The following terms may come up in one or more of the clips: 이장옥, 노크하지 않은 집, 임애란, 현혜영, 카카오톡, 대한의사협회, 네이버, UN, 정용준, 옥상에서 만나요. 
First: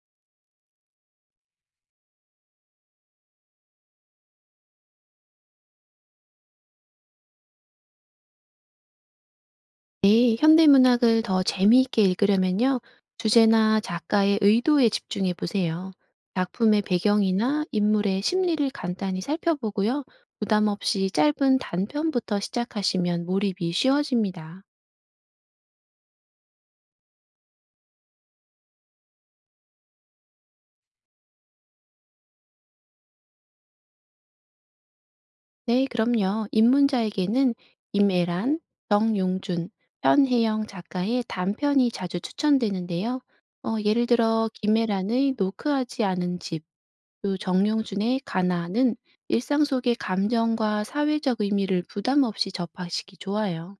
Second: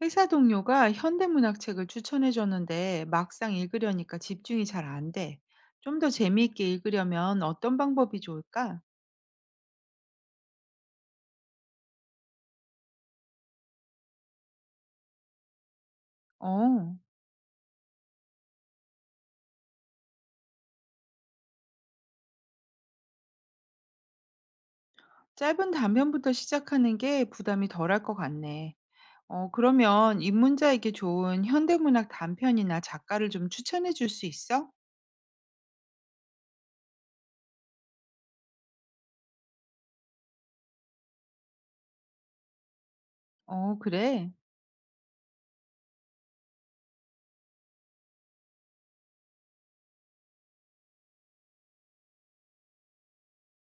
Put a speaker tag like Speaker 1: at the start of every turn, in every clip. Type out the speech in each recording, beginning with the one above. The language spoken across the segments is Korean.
Speaker 1: 회사 동료가 현대문학 책을 추천해 줬는데 막상 읽으려니까 집중이 잘 안 돼. 좀 더 재미있게 읽으려면 어떤 방법이 좋을까?
Speaker 2: 네, 현대문학을 더 재미있게 읽으려면요. 주제나 작가의 의도에 집중해 보세요. 작품의
Speaker 1: 어,
Speaker 2: 배경이나 인물의 심리를 간단히 살펴보고요. 부담 없이 짧은 단편부터 시작하시면 몰입이 쉬워집니다.
Speaker 1: 짧은 단편부터 시작하는 게 부담이 덜할 것 같네. 어, 그러면 입문자에게 좋은 현대문학 단편이나 작가를 좀 추천해 줄 수 있어?
Speaker 2: 네, 그럼요. 입문자에게는 임애란, 정용준, 현혜영 작가의 단편이 자주 추천되는데요.
Speaker 1: 어,
Speaker 2: 예를
Speaker 1: 그래.
Speaker 2: 들어 김애란의 노크하지 않은 집, 또 정용준의 가나는 일상 속의 감정과 사회적 의미를 부담 없이 접하시기 좋아요.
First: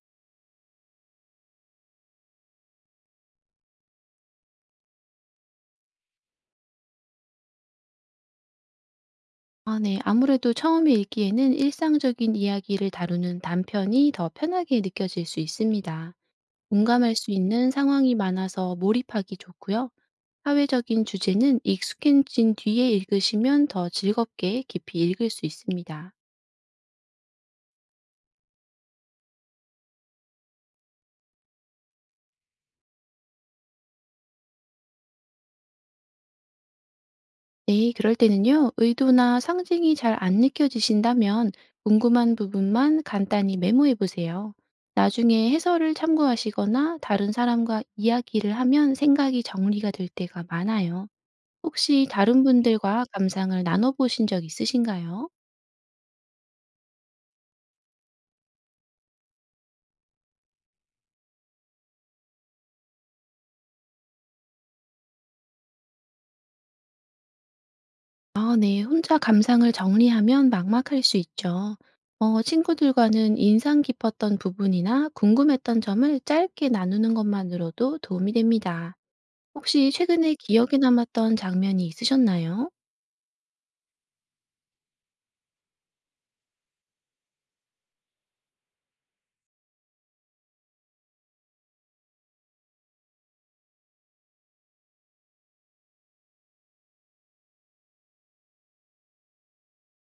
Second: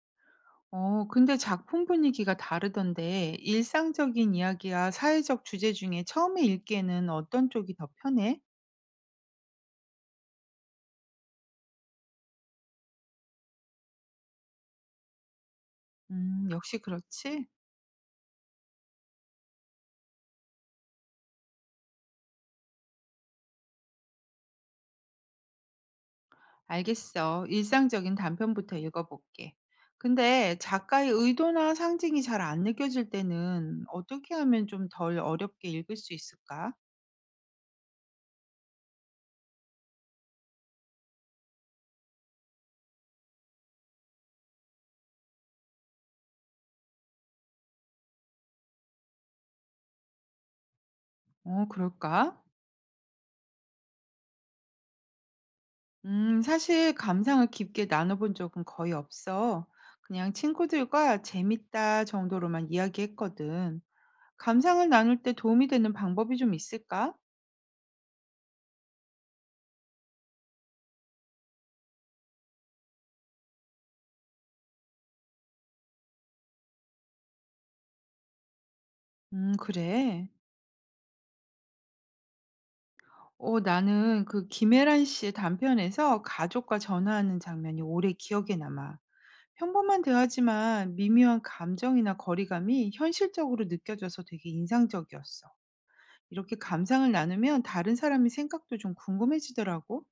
Speaker 1: 어, 근데 작품 분위기가 다르던데 일상적인 이야기와 사회적 주제 중에 처음에 읽기에는 어떤 쪽이 더 편해?
Speaker 2: 아, 네. 아무래도 처음에 읽기에는 일상적인 이야기를 다루는 단편이 더 편하게 느껴질 수 있습니다.
Speaker 1: 역시
Speaker 2: 공감할 수
Speaker 1: 그렇지.
Speaker 2: 있는 상황이 많아서 몰입하기 좋고요. 사회적인 주제는 익숙해진 뒤에 읽으시면 더 즐겁게 깊이 읽을 수 있습니다.
Speaker 1: 알겠어. 일상적인 단편부터 읽어볼게. 근데 작가의 의도나 상징이 잘 안 느껴질 때는 어떻게 하면 좀 덜 어렵게 읽을 수 있을까?
Speaker 2: 네, 그럴 때는요, 의도나 상징이 잘 안 느껴지신다면 궁금한 부분만 간단히 메모해 보세요. 나중에 해설을 참고하시거나 다른 사람과 이야기를 하면 생각이 정리가 될 때가 많아요.
Speaker 1: 어,
Speaker 2: 혹시
Speaker 1: 그럴까?
Speaker 2: 다른 분들과 감상을 나눠보신 적 있으신가요?
Speaker 1: 사실 감상을 깊게 나눠본 적은 거의 없어. 그냥 친구들과 재밌다 정도로만 이야기했거든. 감상을 나눌 때 도움이 되는 방법이 좀 있을까?
Speaker 2: 아 네. 혼자 감상을 정리하면 막막할 수 있죠. 친구들과는 인상 깊었던 부분이나 궁금했던 점을 짧게 나누는 것만으로도 도움이 됩니다. 혹시
Speaker 1: 그래.
Speaker 2: 최근에 기억에 남았던 장면이 있으셨나요?
Speaker 1: 어, 나는 그 김혜란 씨의 단편에서 가족과 전화하는 장면이 오래 기억에 남아. 평범한 대화지만 미묘한 감정이나 거리감이 현실적으로 느껴져서 되게 인상적이었어. 이렇게 감상을 나누면 다른 사람의 생각도 좀 궁금해지더라고.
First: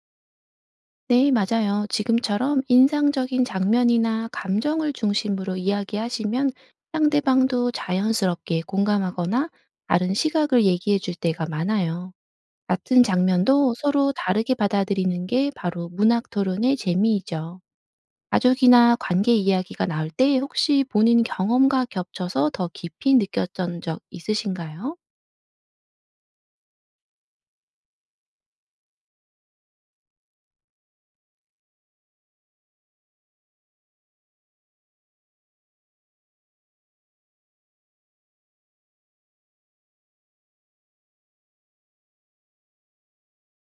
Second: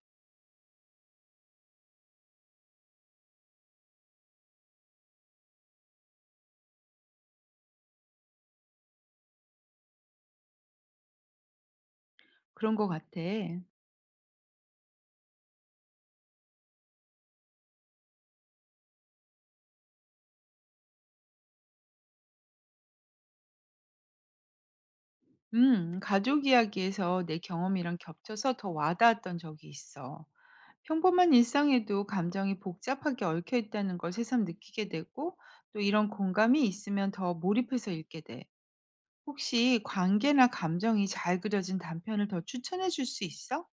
Speaker 2: 네, 맞아요. 지금처럼 인상적인 장면이나 감정을 중심으로 이야기하시면 상대방도 자연스럽게 공감하거나 다른 시각을 얘기해 줄 때가 많아요.
Speaker 1: 그런 것
Speaker 2: 같은
Speaker 1: 같아.
Speaker 2: 장면도 서로 다르게 받아들이는 게 바로 문학 토론의 재미이죠. 가족이나 관계 이야기가 나올 때 혹시 본인 경험과 겹쳐서 더 깊이 느꼈던 적 있으신가요?
Speaker 1: 가족 이야기에서 내 경험이랑 겹쳐서 더 와닿았던 적이 있어. 평범한 일상에도 감정이 복잡하게 얽혀 있다는 걸 새삼 느끼게 되고, 또 이런 공감이 있으면 더 몰입해서 읽게 돼. 혹시 관계나 감정이 잘 그려진 단편을 더 추천해 줄 수 있어?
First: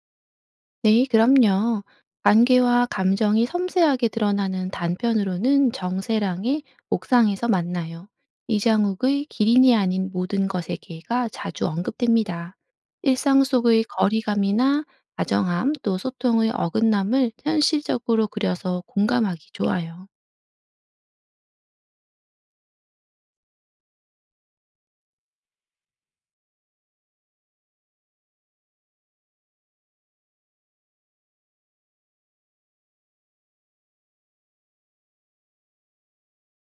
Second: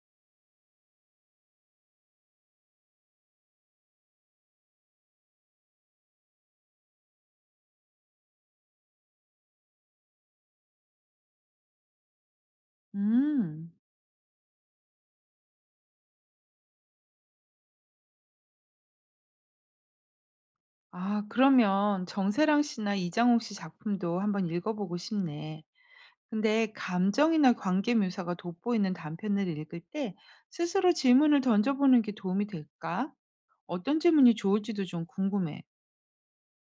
Speaker 2: 네, 그럼요. 관계와 감정이 섬세하게 드러나는 단편으로는 정세랑의 옥상에서 만나요. 이장욱의 기린이 아닌 모든 것에게가 자주 언급됩니다. 일상
Speaker 1: 음.
Speaker 2: 속의 거리감이나 다정함 또 소통의 어긋남을 현실적으로 그려서 공감하기 좋아요.
Speaker 1: 아, 그러면 정세랑 씨나 이장옥 씨 작품도 한번 읽어보고 싶네. 근데 감정이나 관계 묘사가 돋보이는 단편을 읽을 때 스스로 질문을 던져보는 게 도움이 될까? 어떤 질문이 좋을지도 좀 궁금해.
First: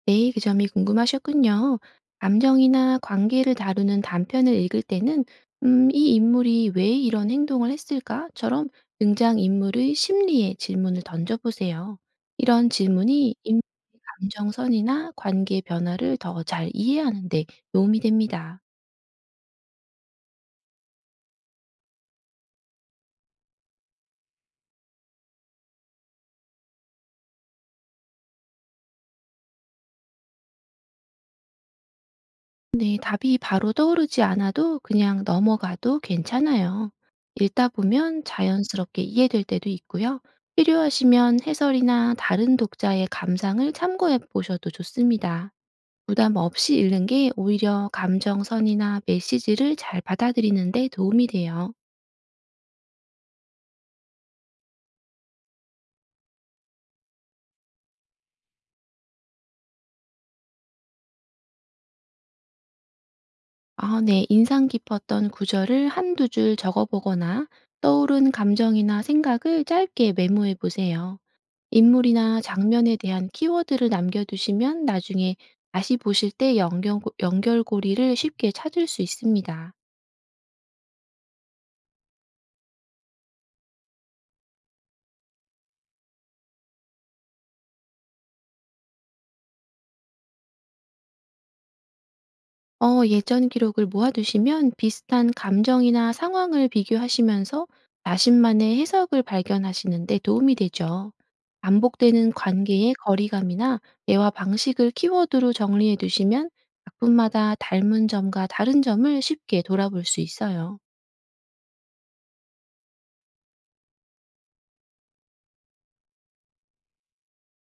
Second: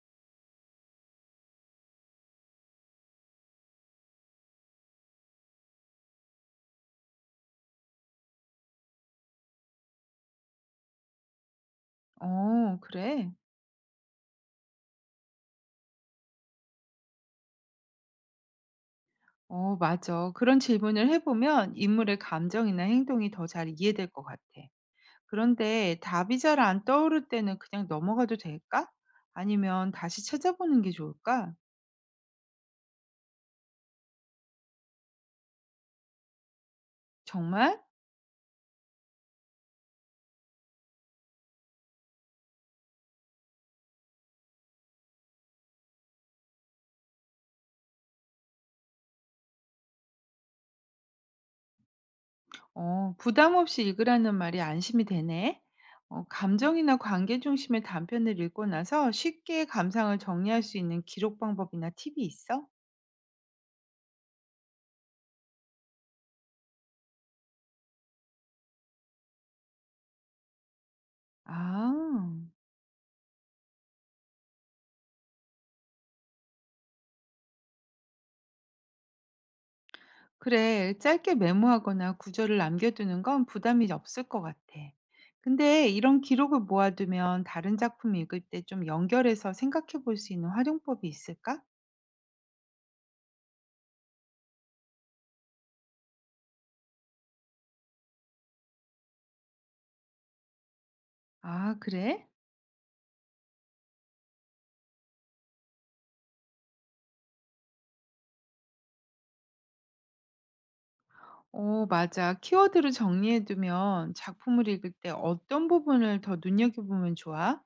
Speaker 2: 네, 그 점이 궁금하셨군요. 감정이나 관계를 다루는 단편을 읽을 때는 이 인물이 왜 이런 행동을 했을까?처럼 등장인물의 심리에 질문을 던져보세요. 이런
Speaker 1: 어, 그래.
Speaker 2: 질문이 인물의 감정선이나 관계 변화를 더 잘 이해하는 데 도움이 됩니다.
Speaker 1: 어, 맞아. 그런 질문을 해보면 인물의 감정이나 행동이 더 잘 이해될 것 같아. 그런데 답이 잘 안 떠오를 때는 그냥 넘어가도 될까? 아니면 다시 찾아보는 게 좋을까?
Speaker 2: 네, 답이 바로 떠오르지 않아도 그냥 넘어가도 괜찮아요. 읽다
Speaker 1: 정말?
Speaker 2: 보면 자연스럽게 이해될 때도 있고요. 필요하시면 해설이나 다른 독자의 감상을 참고해 보셔도 좋습니다. 부담 없이 읽는 게 오히려 감정선이나 메시지를 잘 받아들이는 데 도움이 돼요.
Speaker 1: 어, 부담 없이 읽으라는 말이 안심이 되네. 어, 감정이나 관계 중심의 단편을 읽고 나서 쉽게 감상을 정리할 수 있는 기록 방법이나 팁이 있어?
Speaker 2: 아, 네, 인상 깊었던 구절을 한두 줄 적어보거나 떠오른 감정이나 생각을 짧게 메모해 보세요.
Speaker 1: 아,
Speaker 2: 인물이나 장면에 대한 키워드를 남겨두시면 나중에 다시 보실 때 연결고리를 쉽게 찾을 수 있습니다.
Speaker 1: 그래. 짧게 메모하거나 구절을 남겨두는 건 부담이 없을 것 같아. 근데 이런 기록을 모아두면 다른 작품 읽을 때 좀 연결해서 생각해 볼 수 있는 활용법이 있을까?
Speaker 2: 예전 기록을 모아두시면 비슷한 감정이나 상황을 비교하시면서 자신만의 해석을 발견하시는 데 도움이 되죠.
Speaker 1: 아, 그래?
Speaker 2: 반복되는 관계의 거리감이나 대화 방식을 키워드로 정리해 두시면 작품마다 닮은 점과 다른 점을 쉽게 돌아볼 수 있어요.
Speaker 1: 어, 맞아. 키워드로 정리해두면 작품을 읽을 때 어떤 부분을 더 눈여겨보면 좋아?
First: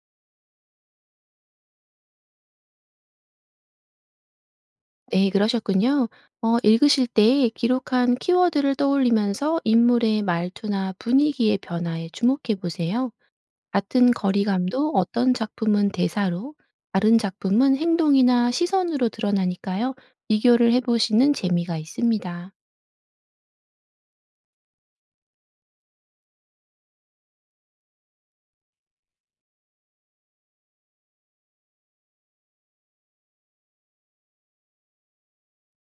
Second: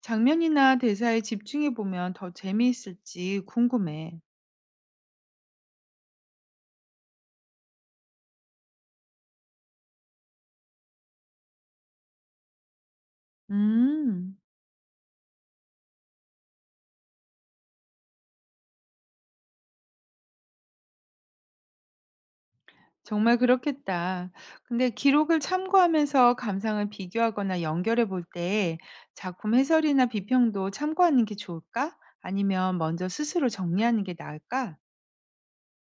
Speaker 1: 장면이나 대사에 집중해보면 더 재미있을지 궁금해.
Speaker 2: 네, 그러셨군요. 읽으실 때 기록한 키워드를 떠올리면서 인물의 말투나 분위기의 변화에 주목해 보세요. 같은
Speaker 1: 음,
Speaker 2: 거리감도 어떤 작품은 대사로, 다른 작품은 행동이나 시선으로 드러나니까요. 비교를 해보시는 재미가 있습니다.
Speaker 1: 정말 그렇겠다. 근데 기록을 참고하면서 감상을 비교하거나 연결해볼 때 작품 해설이나 비평도 참고하는 게 좋을까? 아니면 먼저 스스로 정리하는 게 나을까?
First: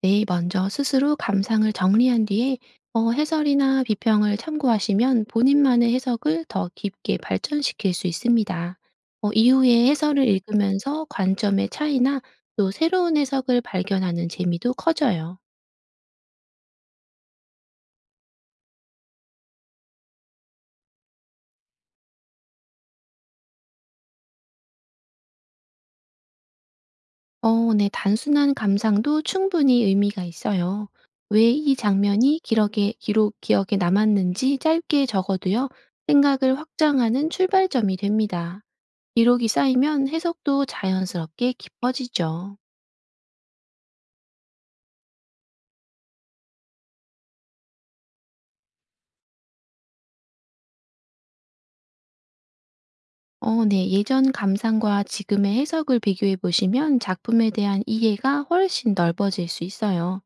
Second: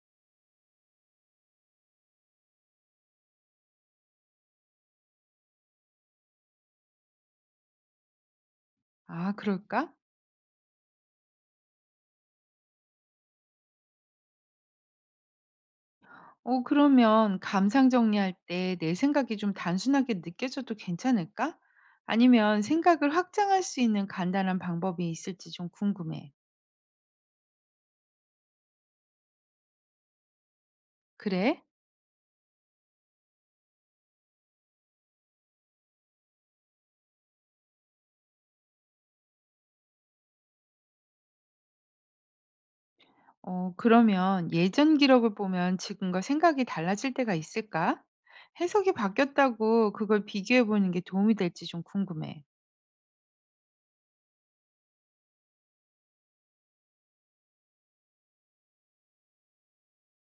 Speaker 2: 네, 먼저 스스로 감상을 정리한 뒤에 해설이나 비평을 참고하시면 본인만의 해석을 더 깊게 발전시킬 수 있습니다.
Speaker 1: 아,
Speaker 2: 이후에
Speaker 1: 그럴까?
Speaker 2: 해설을 읽으면서 관점의 차이나 또 새로운 해석을 발견하는 재미도 커져요.
Speaker 1: 어, 그러면 감상 정리할 때 내 생각이 좀 단순하게 느껴져도 괜찮을까? 아니면 생각을 확장할 수 있는 간단한 방법이 있을지 좀 궁금해.
Speaker 2: 네, 단순한 감상도 충분히 의미가 있어요. 왜
Speaker 1: 그래?
Speaker 2: 이 장면이 기억에 남았는지 짧게 적어도요, 생각을 확장하는 출발점이 됩니다. 기록이 쌓이면 해석도 자연스럽게 깊어지죠.
Speaker 1: 어, 그러면 예전 기록을 보면 지금과 생각이 달라질 때가 있을까? 해석이 바뀌었다고 그걸 비교해 보는 게 도움이 될지 좀 궁금해.
Speaker 2: 네. 예전 감상과 지금의 해석을 비교해 보시면 작품에 대한 이해가 훨씬 넓어질 수 있어요.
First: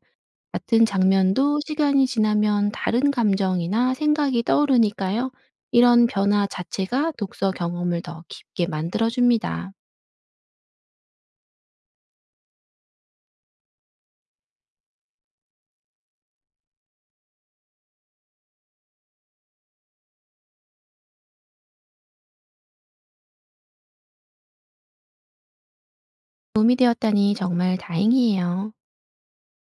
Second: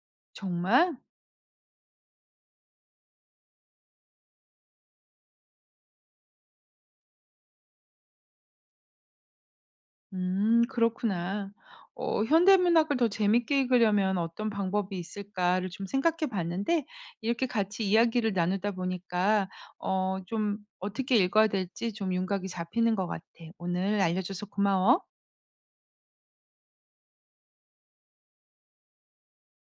Speaker 2: 같은
Speaker 1: 정말?
Speaker 2: 장면도 시간이 지나면 다른 감정이나 생각이 떠오르니까요. 이런 변화 자체가 독서 경험을 더 깊게 만들어줍니다.
Speaker 1: 그렇구나. 어, 현대문학을 더 재밌게 읽으려면 어떤 방법이 있을까를 좀 생각해 봤는데, 이렇게 같이 이야기를 나누다 보니까, 어, 좀 어떻게 읽어야 될지 좀 윤곽이 잡히는 것 같아. 오늘 알려줘서 고마워.
Speaker 2: 도움이 되었다니 정말 다행이에요.